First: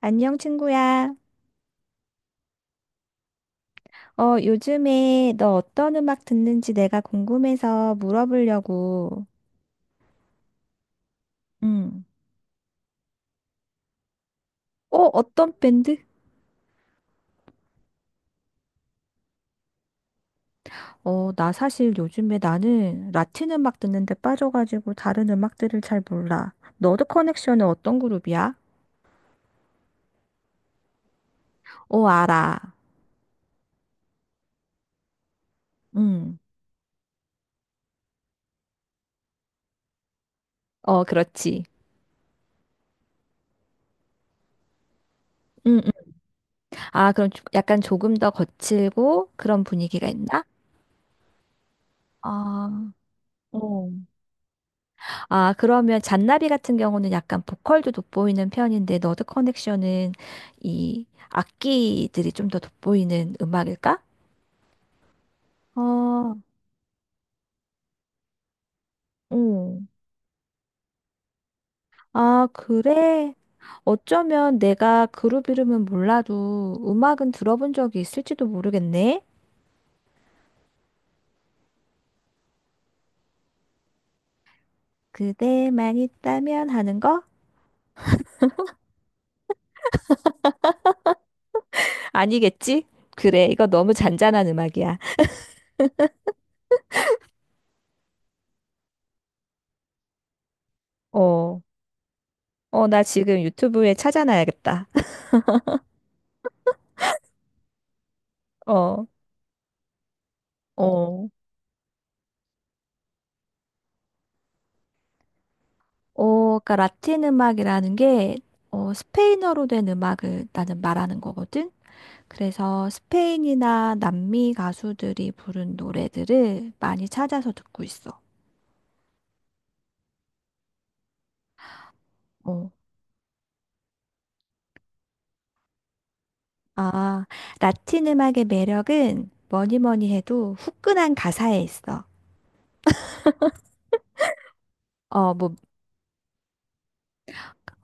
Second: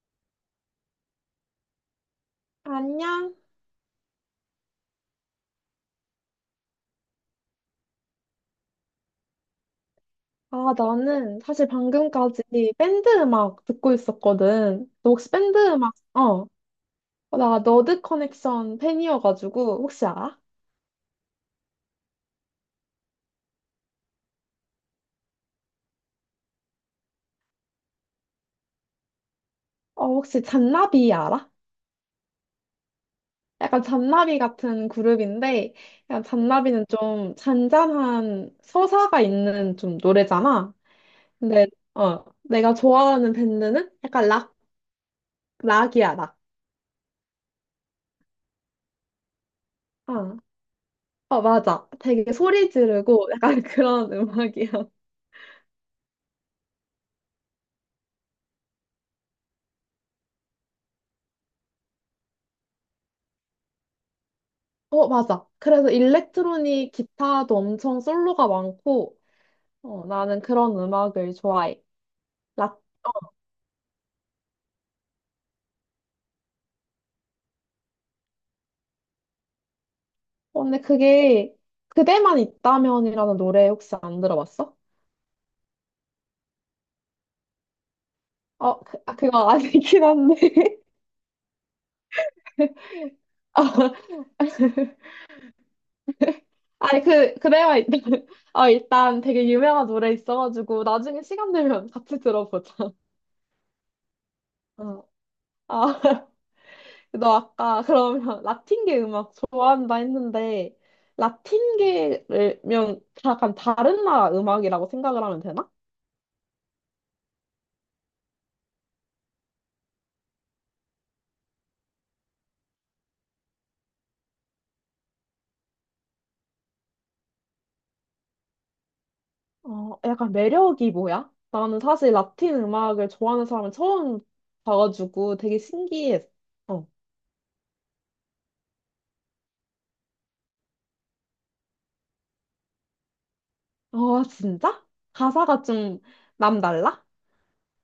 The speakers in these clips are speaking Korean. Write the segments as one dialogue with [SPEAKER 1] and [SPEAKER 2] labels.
[SPEAKER 1] 안녕, 친구야.
[SPEAKER 2] 안녕?
[SPEAKER 1] 요즘에 너 어떤 음악 듣는지 내가 궁금해서 물어보려고.
[SPEAKER 2] 아, 나는 사실
[SPEAKER 1] 응.
[SPEAKER 2] 방금까지 밴드 음악 듣고 있었거든.
[SPEAKER 1] 어,
[SPEAKER 2] 너 혹시
[SPEAKER 1] 어떤
[SPEAKER 2] 밴드 음악,
[SPEAKER 1] 밴드?
[SPEAKER 2] 나 너드 커넥션 팬이어가지고, 혹시 알아?
[SPEAKER 1] 나 사실 요즘에 나는 라틴 음악 듣는데 빠져가지고 다른 음악들을 잘 몰라. 너드 커넥션은 어떤 그룹이야?
[SPEAKER 2] 어, 혹시 잔나비 알아?
[SPEAKER 1] 어, 알아.
[SPEAKER 2] 약간 잔나비 같은 그룹인데, 약간
[SPEAKER 1] 응.
[SPEAKER 2] 잔나비는 좀 잔잔한 서사가 있는 좀 노래잖아.
[SPEAKER 1] 어, 그렇지.
[SPEAKER 2] 근데, 내가 좋아하는 밴드는 약간 락,
[SPEAKER 1] 응, 응.
[SPEAKER 2] 락이야, 락.
[SPEAKER 1] 아, 그럼 약간 조금 더 거칠고 그런 분위기가
[SPEAKER 2] 어,
[SPEAKER 1] 있나?
[SPEAKER 2] 맞아. 되게 소리
[SPEAKER 1] 아,
[SPEAKER 2] 지르고 약간
[SPEAKER 1] 어.
[SPEAKER 2] 그런 음악이야.
[SPEAKER 1] 아, 그러면 잔나비 같은 경우는 약간 보컬도 돋보이는 편인데 너드 커넥션은 이 악기들이 좀 더 돋보이는 음악일까?
[SPEAKER 2] 어, 맞아. 그래서
[SPEAKER 1] 아,
[SPEAKER 2] 일렉트로닉 기타도 엄청 솔로가 많고,
[SPEAKER 1] 응.
[SPEAKER 2] 나는 그런 음악을 좋아해.
[SPEAKER 1] 아,
[SPEAKER 2] 라,
[SPEAKER 1] 그래? 어쩌면 내가 그룹 이름은 몰라도 음악은 들어본 적이 있을지도 모르겠네.
[SPEAKER 2] 근데 그게 그대만 있다면이라는 노래 혹시 안 들어봤어?
[SPEAKER 1] 그대만 있다면 하는 거?
[SPEAKER 2] 아, 그거 아니긴 한데.
[SPEAKER 1] 아니겠지? 그래, 이거
[SPEAKER 2] 어,
[SPEAKER 1] 너무 잔잔한 음악이야.
[SPEAKER 2] 아니, 그대만 있다면. 일단 되게 유명한 노래 있어가지고, 나중에 시간
[SPEAKER 1] 어,
[SPEAKER 2] 되면 같이 들어보자.
[SPEAKER 1] 나 지금 유튜브에 찾아놔야겠다.
[SPEAKER 2] 어, 아. 너 아까 그러면 라틴계
[SPEAKER 1] 어,
[SPEAKER 2] 음악 좋아한다 했는데
[SPEAKER 1] 어.
[SPEAKER 2] 라틴계면 약간 다른 나라 음악이라고 생각을 하면 되나?
[SPEAKER 1] 그러니까 라틴 음악이라는 게 스페인어로 된 음악을 나는 말하는 거거든. 그래서 스페인이나 남미 가수들이 부른 노래들을 많이 찾아서 듣고 있어.
[SPEAKER 2] 약간 매력이 뭐야? 나는 사실 라틴
[SPEAKER 1] 어.
[SPEAKER 2] 음악을 좋아하는 사람을 처음 봐가지고 되게 신기했어. 어,
[SPEAKER 1] 아, 라틴 음악의 매력은 뭐니 뭐니 해도 후끈한 가사에 있어.
[SPEAKER 2] 진짜?
[SPEAKER 1] 어, 뭐,
[SPEAKER 2] 가사가 좀 남달라?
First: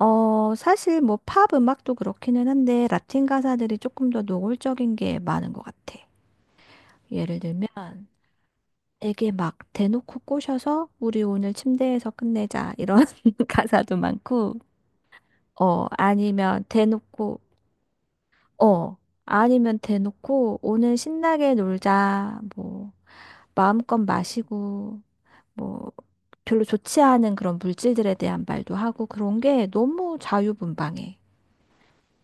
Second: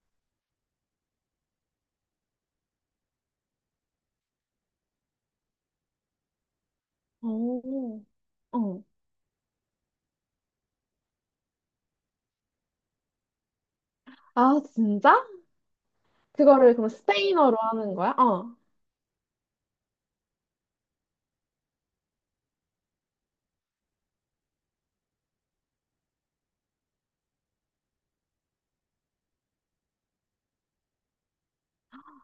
[SPEAKER 1] 사실 뭐 팝 음악도 그렇기는 한데 라틴 가사들이 조금 더 노골적인 게 많은 것 같아. 예를 들면
[SPEAKER 2] 오. 어.
[SPEAKER 1] 되게 막 대놓고 꼬셔서 우리 오늘 침대에서 끝내자 이런 가사도 많고
[SPEAKER 2] 아, 진짜?
[SPEAKER 1] 어 아니면
[SPEAKER 2] 그거를 그럼
[SPEAKER 1] 대놓고
[SPEAKER 2] 스페인어로 하는 거야? 어.
[SPEAKER 1] 어 아니면 대놓고 오늘 신나게 놀자 뭐 마음껏 마시고 뭐 별로 좋지 않은 그런 물질들에 대한 말도 하고 그런 게 너무 자유분방해.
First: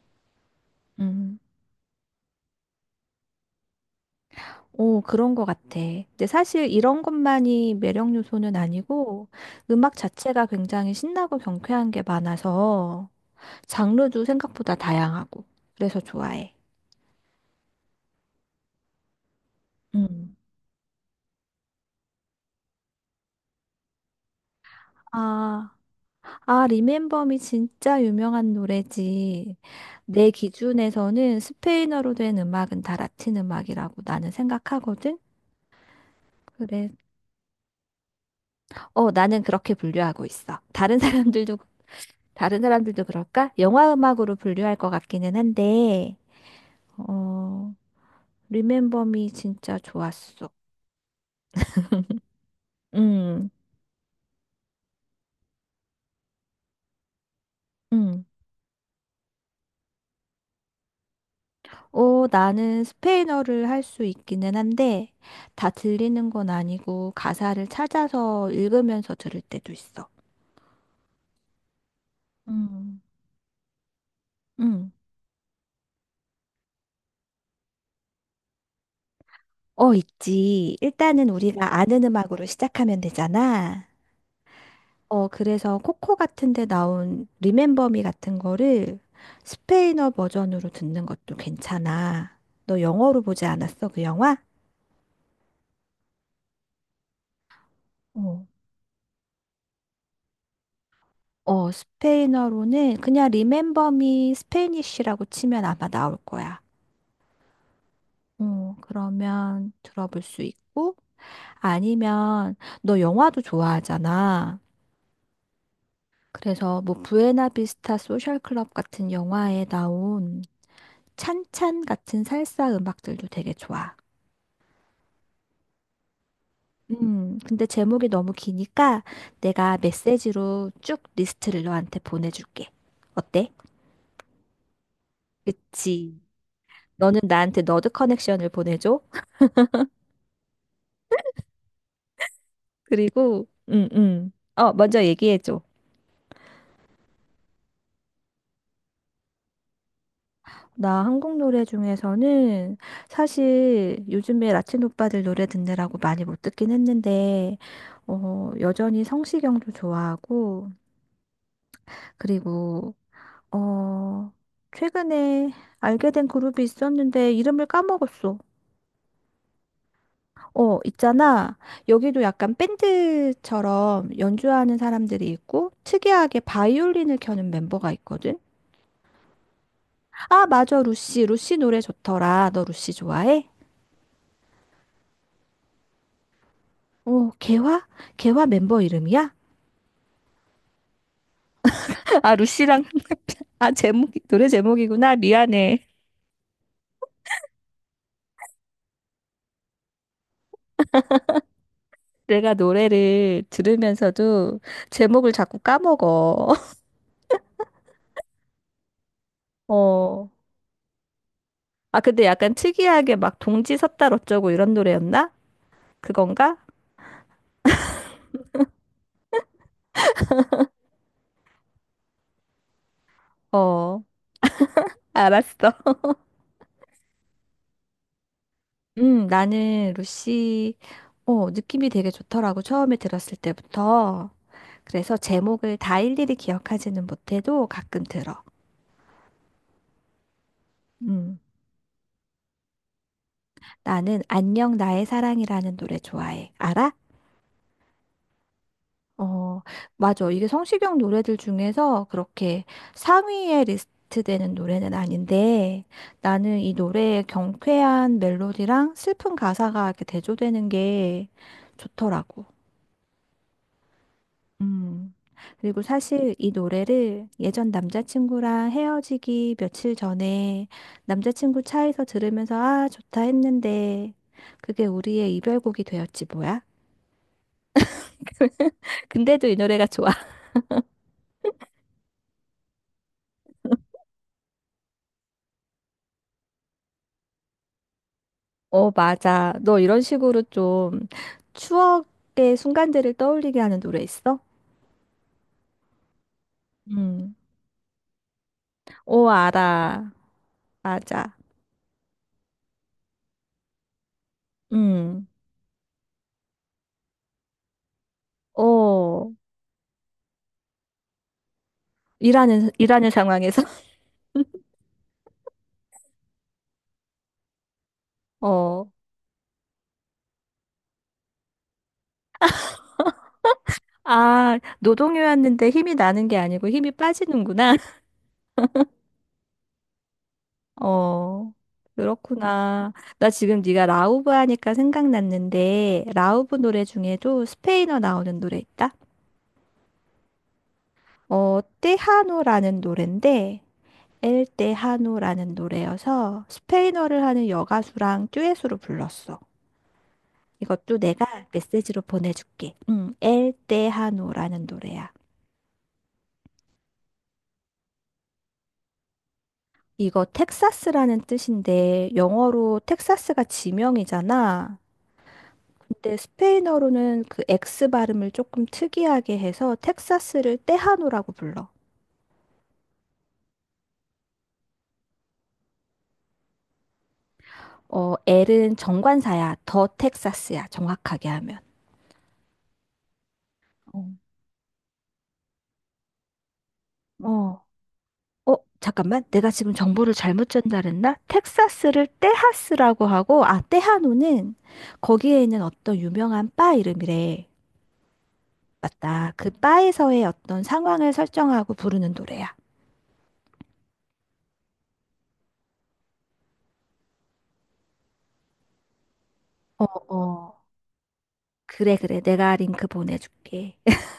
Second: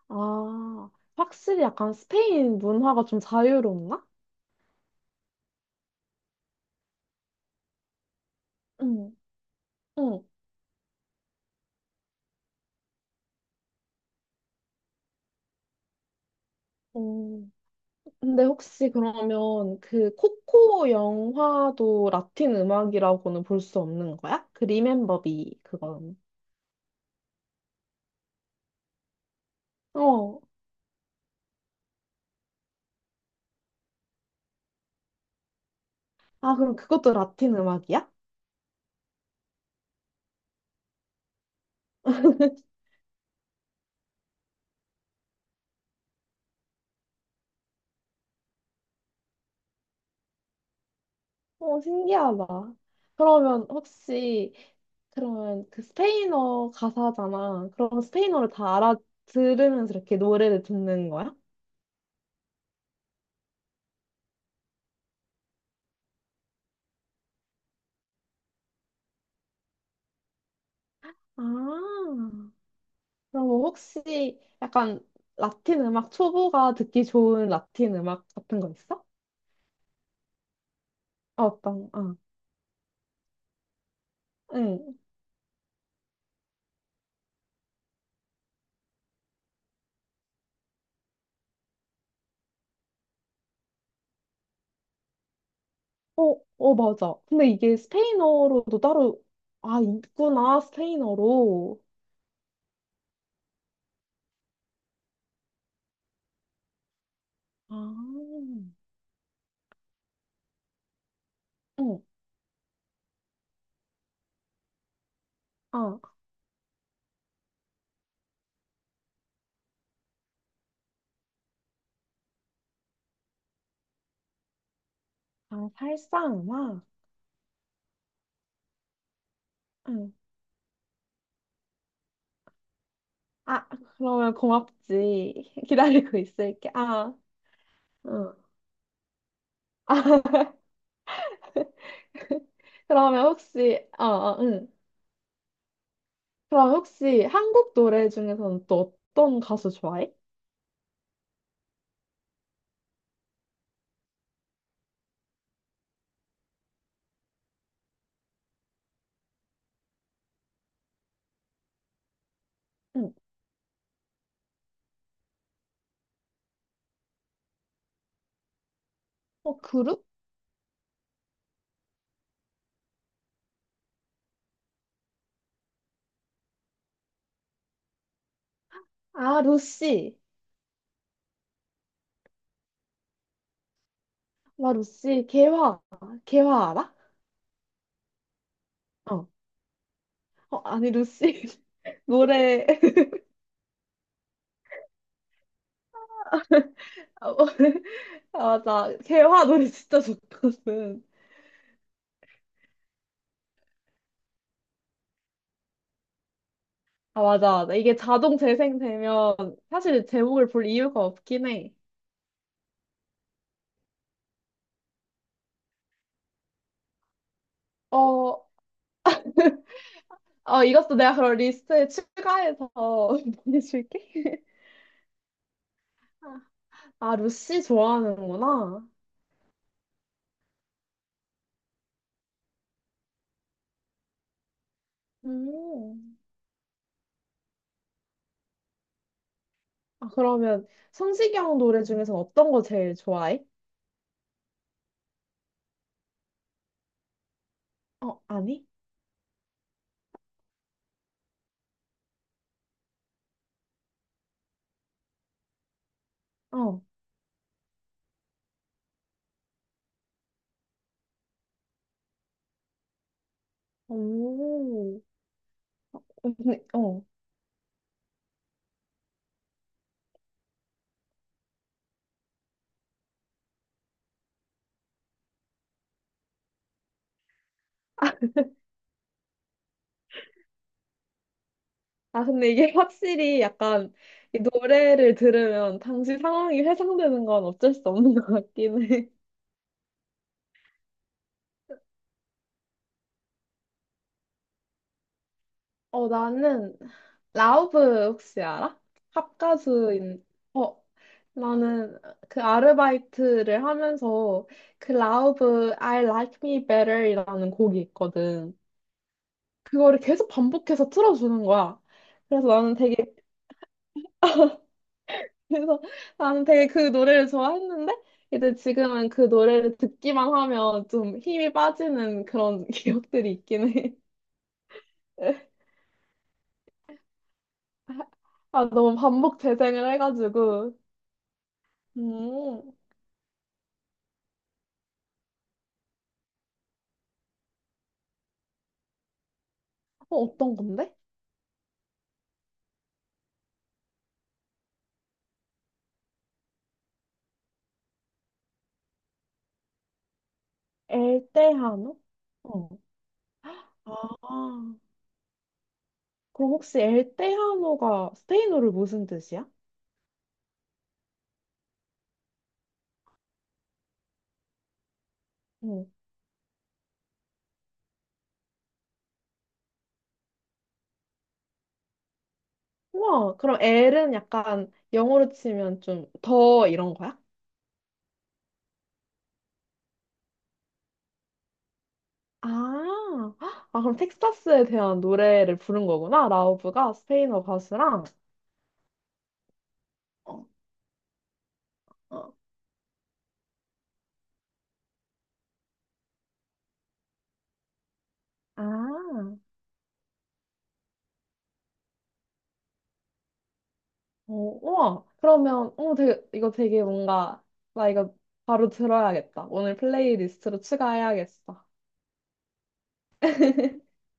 [SPEAKER 2] 아,
[SPEAKER 1] 음.
[SPEAKER 2] 확실히 약간 스페인 문화가 좀 자유롭나?
[SPEAKER 1] 오, 그런 것 같아. 근데 사실 이런 것만이 매력 요소는
[SPEAKER 2] 응,
[SPEAKER 1] 아니고 음악
[SPEAKER 2] 응,
[SPEAKER 1] 자체가 굉장히 신나고 경쾌한 게 많아서 장르도 생각보다 다양하고. 그래서 좋아해.
[SPEAKER 2] 응. 근데 혹시 그러면 그
[SPEAKER 1] 음.
[SPEAKER 2] 코코 영화도 라틴 음악이라고는 볼 수 없는 거야? 그 리멤버비
[SPEAKER 1] 아,
[SPEAKER 2] 그건.
[SPEAKER 1] 아, 리멤버미 진짜 유명한 노래지. 내
[SPEAKER 2] 어.
[SPEAKER 1] 기준에서는 스페인어로 된 음악은 다 라틴 음악이라고 나는 생각하거든.
[SPEAKER 2] 아, 그럼
[SPEAKER 1] 그래.
[SPEAKER 2] 그것도 라틴 음악이야?
[SPEAKER 1] 어, 나는 그렇게 분류하고 있어. 다른 사람들도 그럴까? 영화 음악으로 분류할 것 같기는 한데, 어, 리멤버미 진짜 좋았어.
[SPEAKER 2] 어, 신기하다.
[SPEAKER 1] 음,
[SPEAKER 2] 그러면 혹시 그러면 그 스페인어 가사잖아. 그럼
[SPEAKER 1] 음.
[SPEAKER 2] 스페인어를 다 알아들으면서 이렇게 노래를 듣는 거야?
[SPEAKER 1] 어, 나는 스페인어를 할 수 있기는 한데, 다 들리는 건 아니고, 가사를 찾아서 읽으면서 들을 때도 있어.
[SPEAKER 2] 아,
[SPEAKER 1] 음.
[SPEAKER 2] 그럼 혹시
[SPEAKER 1] 응.
[SPEAKER 2] 약간 라틴 음악 초보가 듣기 좋은 라틴 음악 같은 거 있어?
[SPEAKER 1] 어, 있지. 일단은
[SPEAKER 2] 아,
[SPEAKER 1] 우리가
[SPEAKER 2] 어떤,
[SPEAKER 1] 아는
[SPEAKER 2] 아.
[SPEAKER 1] 음악으로 시작하면 되잖아.
[SPEAKER 2] 응.
[SPEAKER 1] 그래서 코코 같은 데 나온 리멤버 미 같은 거를 스페인어 버전으로 듣는 것도 괜찮아. 너 영어로 보지 않았어, 그 영화?
[SPEAKER 2] 어, 어, 맞아. 근데 이게
[SPEAKER 1] 어.
[SPEAKER 2] 스페인어로도 따로, 아, 있구나,
[SPEAKER 1] 어,
[SPEAKER 2] 스페인어로.
[SPEAKER 1] 스페인어로는 그냥 리멤버 미 스페니쉬라고 치면 아마 나올 거야.
[SPEAKER 2] 아,
[SPEAKER 1] 어, 그러면 들어볼 수 있고,
[SPEAKER 2] 응,
[SPEAKER 1] 아니면 너 영화도 좋아하잖아.
[SPEAKER 2] 아
[SPEAKER 1] 그래서 뭐 부에나비스타 소셜 클럽 같은 영화에 나온 찬찬 같은 살사 음악들도 되게 좋아.
[SPEAKER 2] 아, 살사 음악.
[SPEAKER 1] 근데 제목이 너무 기니까 내가
[SPEAKER 2] 응.
[SPEAKER 1] 메시지로 쭉 리스트를 너한테 보내줄게. 어때?
[SPEAKER 2] 아, 그러면 고맙지. 기다리고
[SPEAKER 1] 그치.
[SPEAKER 2] 있을게. 아,
[SPEAKER 1] 너는 나한테 너드
[SPEAKER 2] 응.
[SPEAKER 1] 커넥션을 보내줘.
[SPEAKER 2] 아, 그러면
[SPEAKER 1] 그리고,
[SPEAKER 2] 혹시,
[SPEAKER 1] 응,
[SPEAKER 2] 어,
[SPEAKER 1] 응.
[SPEAKER 2] 어, 응.
[SPEAKER 1] 어, 먼저 얘기해줘.
[SPEAKER 2] 그럼 혹시 한국 노래 중에서는 또 어떤 가수 좋아해?
[SPEAKER 1] 나 한국 노래 중에서는 사실 요즘에 라틴 오빠들 노래 듣느라고 많이 못 듣긴 했는데, 어, 여전히 성시경도 좋아하고, 그리고,
[SPEAKER 2] 응.
[SPEAKER 1] 어, 최근에 알게 된 그룹이 있었는데 이름을 까먹었어.
[SPEAKER 2] 어, 그룹?
[SPEAKER 1] 어, 있잖아. 여기도 약간 밴드처럼 연주하는 사람들이 있고, 특이하게 바이올린을 켜는 멤버가 있거든.
[SPEAKER 2] 아, 루시.
[SPEAKER 1] 아, 맞아, 루시. 루시 노래 좋더라. 너 루시 좋아해?
[SPEAKER 2] 와, 루시. 개화. 개화 알아?
[SPEAKER 1] 오, 개화? 개화 멤버
[SPEAKER 2] 어.
[SPEAKER 1] 이름이야?
[SPEAKER 2] 어, 아니, 루시.
[SPEAKER 1] 아,
[SPEAKER 2] 노래.
[SPEAKER 1] 루시랑, 아, 제목, 노래 제목이구나. 미안해.
[SPEAKER 2] 아, 뭐- 아, 맞아. 개화 노래 진짜 좋거든.
[SPEAKER 1] 내가 노래를 들으면서도 제목을 자꾸 까먹어.
[SPEAKER 2] 아, 맞아, 맞아. 이게 자동 재생되면 사실
[SPEAKER 1] 어.
[SPEAKER 2] 제목을 볼 이유가 없긴 해.
[SPEAKER 1] 아, 근데 약간 특이하게 막 동지 섰다 어쩌고 이런 노래였나? 그건가?
[SPEAKER 2] 어, 이것도 내가 그런 리스트에 추가해서
[SPEAKER 1] 어.
[SPEAKER 2] 보내줄게.
[SPEAKER 1] 알았어.
[SPEAKER 2] 아, 루시 좋아하는구나.
[SPEAKER 1] 나는 루시, 어, 느낌이 되게 좋더라고. 처음에 들었을 때부터. 그래서 제목을 다
[SPEAKER 2] 음.
[SPEAKER 1] 일일이 기억하지는 못해도 가끔 들어.
[SPEAKER 2] 아, 그러면
[SPEAKER 1] 음.
[SPEAKER 2] 성시경 노래 중에서 어떤 거 제일 좋아해?
[SPEAKER 1] 나는 안녕 나의 사랑이라는 노래 좋아해. 알아?
[SPEAKER 2] 어, 아니?
[SPEAKER 1] 어, 맞아. 이게 성시경 노래들 중에서 그렇게 상위에 리스트되는 노래는 아닌데 나는 이
[SPEAKER 2] 어.
[SPEAKER 1] 노래의 경쾌한 멜로디랑 슬픈 가사가 이렇게 대조되는 게 좋더라고.
[SPEAKER 2] 오.
[SPEAKER 1] 음. 그리고 사실
[SPEAKER 2] 어,
[SPEAKER 1] 이
[SPEAKER 2] 근데, 어.
[SPEAKER 1] 노래를 예전 남자친구랑 헤어지기 며칠 전에 남자친구 차에서 들으면서 아, 좋다 했는데 그게 우리의 이별곡이 되었지 뭐야? 근데도 이 노래가 좋아.
[SPEAKER 2] 아, 근데 이게 확실히 약간 이 노래를 들으면 당시 상황이 회상되는 건 어쩔 수 없는 것 같긴
[SPEAKER 1] 어,
[SPEAKER 2] 해.
[SPEAKER 1] 맞아. 너 이런 식으로 좀 추억의 순간들을 떠올리게 하는 노래 있어?
[SPEAKER 2] 나는
[SPEAKER 1] 음.
[SPEAKER 2] 라우브 혹시 알아?
[SPEAKER 1] 어, 알아.
[SPEAKER 2] 팝가수인. 어,
[SPEAKER 1] 맞아.
[SPEAKER 2] 나는 그 아르바이트를 하면서 그
[SPEAKER 1] 음.
[SPEAKER 2] 라우브 I Like Me Better이라는 곡이 있거든.
[SPEAKER 1] 어,
[SPEAKER 2] 그거를 계속 반복해서 틀어주는 거야. 그래서 나는 되게,
[SPEAKER 1] 일하는 상황에서?
[SPEAKER 2] 그래서 나는 되게 그 노래를 좋아했는데, 이제
[SPEAKER 1] 어.
[SPEAKER 2] 지금은 그 노래를 듣기만 하면 좀 힘이 빠지는 그런 기억들이 있긴 해.
[SPEAKER 1] 아, 노동요였는데 힘이 나는 게 아니고 힘이 빠지는구나.
[SPEAKER 2] 아, 너무 반복 재생을 해가지고.
[SPEAKER 1] 어.
[SPEAKER 2] 음,
[SPEAKER 1] 그렇구나. 나 지금 네가 라우브 하니까 생각났는데 라우브 노래 중에도 스페인어 나오는 노래 있다.
[SPEAKER 2] 어, 어떤 건데?
[SPEAKER 1] 어, 테하노라는 노래인데 엘때 하노라는 노래여서 스페인어를 하는 여가수랑 듀엣으로 불렀어. 이것도 내가
[SPEAKER 2] 엘테하노?
[SPEAKER 1] 메시지로
[SPEAKER 2] 어.
[SPEAKER 1] 보내줄게. 응, 엘때 하노라는
[SPEAKER 2] 아,
[SPEAKER 1] 노래야.
[SPEAKER 2] 그럼 혹시 엘테하노가 스페인어로 무슨 뜻이야?
[SPEAKER 1] 이거 텍사스라는 뜻인데 영어로 텍사스가 지명이잖아.
[SPEAKER 2] 어.
[SPEAKER 1] 근데 스페인어로는 그 X 발음을 조금 특이하게 해서 텍사스를 테하노라고 불러.
[SPEAKER 2] 우와, 그럼 엘은 약간 영어로 치면 좀 더 이런 거야?
[SPEAKER 1] 어, L은 정관사야. 더 텍사스야. 정확하게 하면.
[SPEAKER 2] 아, 아, 그럼
[SPEAKER 1] 어.
[SPEAKER 2] 텍사스에 대한 노래를 부른 거구나. 라우브가 스페인어
[SPEAKER 1] 어,
[SPEAKER 2] 가수랑.
[SPEAKER 1] 잠깐만. 내가 지금 정보를
[SPEAKER 2] 어,
[SPEAKER 1] 잘못 전달했나? 텍사스를
[SPEAKER 2] 어.
[SPEAKER 1] 테하스라고 하고, 아, 테하노는 거기에 있는 어떤 유명한 바 이름이래.
[SPEAKER 2] 아,
[SPEAKER 1] 맞다.
[SPEAKER 2] 어,
[SPEAKER 1] 그 바에서의 어떤 상황을 설정하고 부르는 노래야.
[SPEAKER 2] 우와. 그러면, 어, 되게, 이거 되게 뭔가, 나 이거 바로 들어야겠다. 오늘
[SPEAKER 1] 어, 어.
[SPEAKER 2] 플레이리스트로 추가해야겠어.
[SPEAKER 1] 그래, 그래. 내가 링크 보내줄게.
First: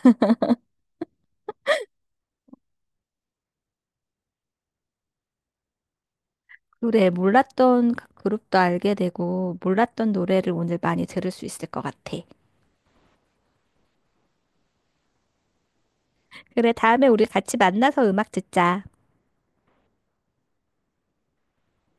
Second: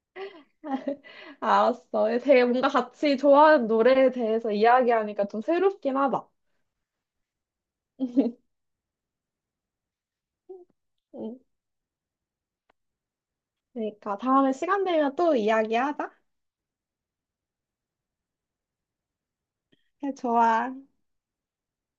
[SPEAKER 2] 알았어. 되게 뭔가 같이 좋아하는 노래에 대해서 이야기하니까 좀 새롭긴 하다.
[SPEAKER 1] 그래, 몰랐던 그 그룹도 알게 되고, 몰랐던 노래를 오늘 많이 들을
[SPEAKER 2] 응.
[SPEAKER 1] 수 있을 것 같아.
[SPEAKER 2] 그러니까 다음에 시간 되면 또 이야기하자.
[SPEAKER 1] 그래, 다음에 우리 같이 만나서 음악 듣자.
[SPEAKER 2] 그래, 좋아.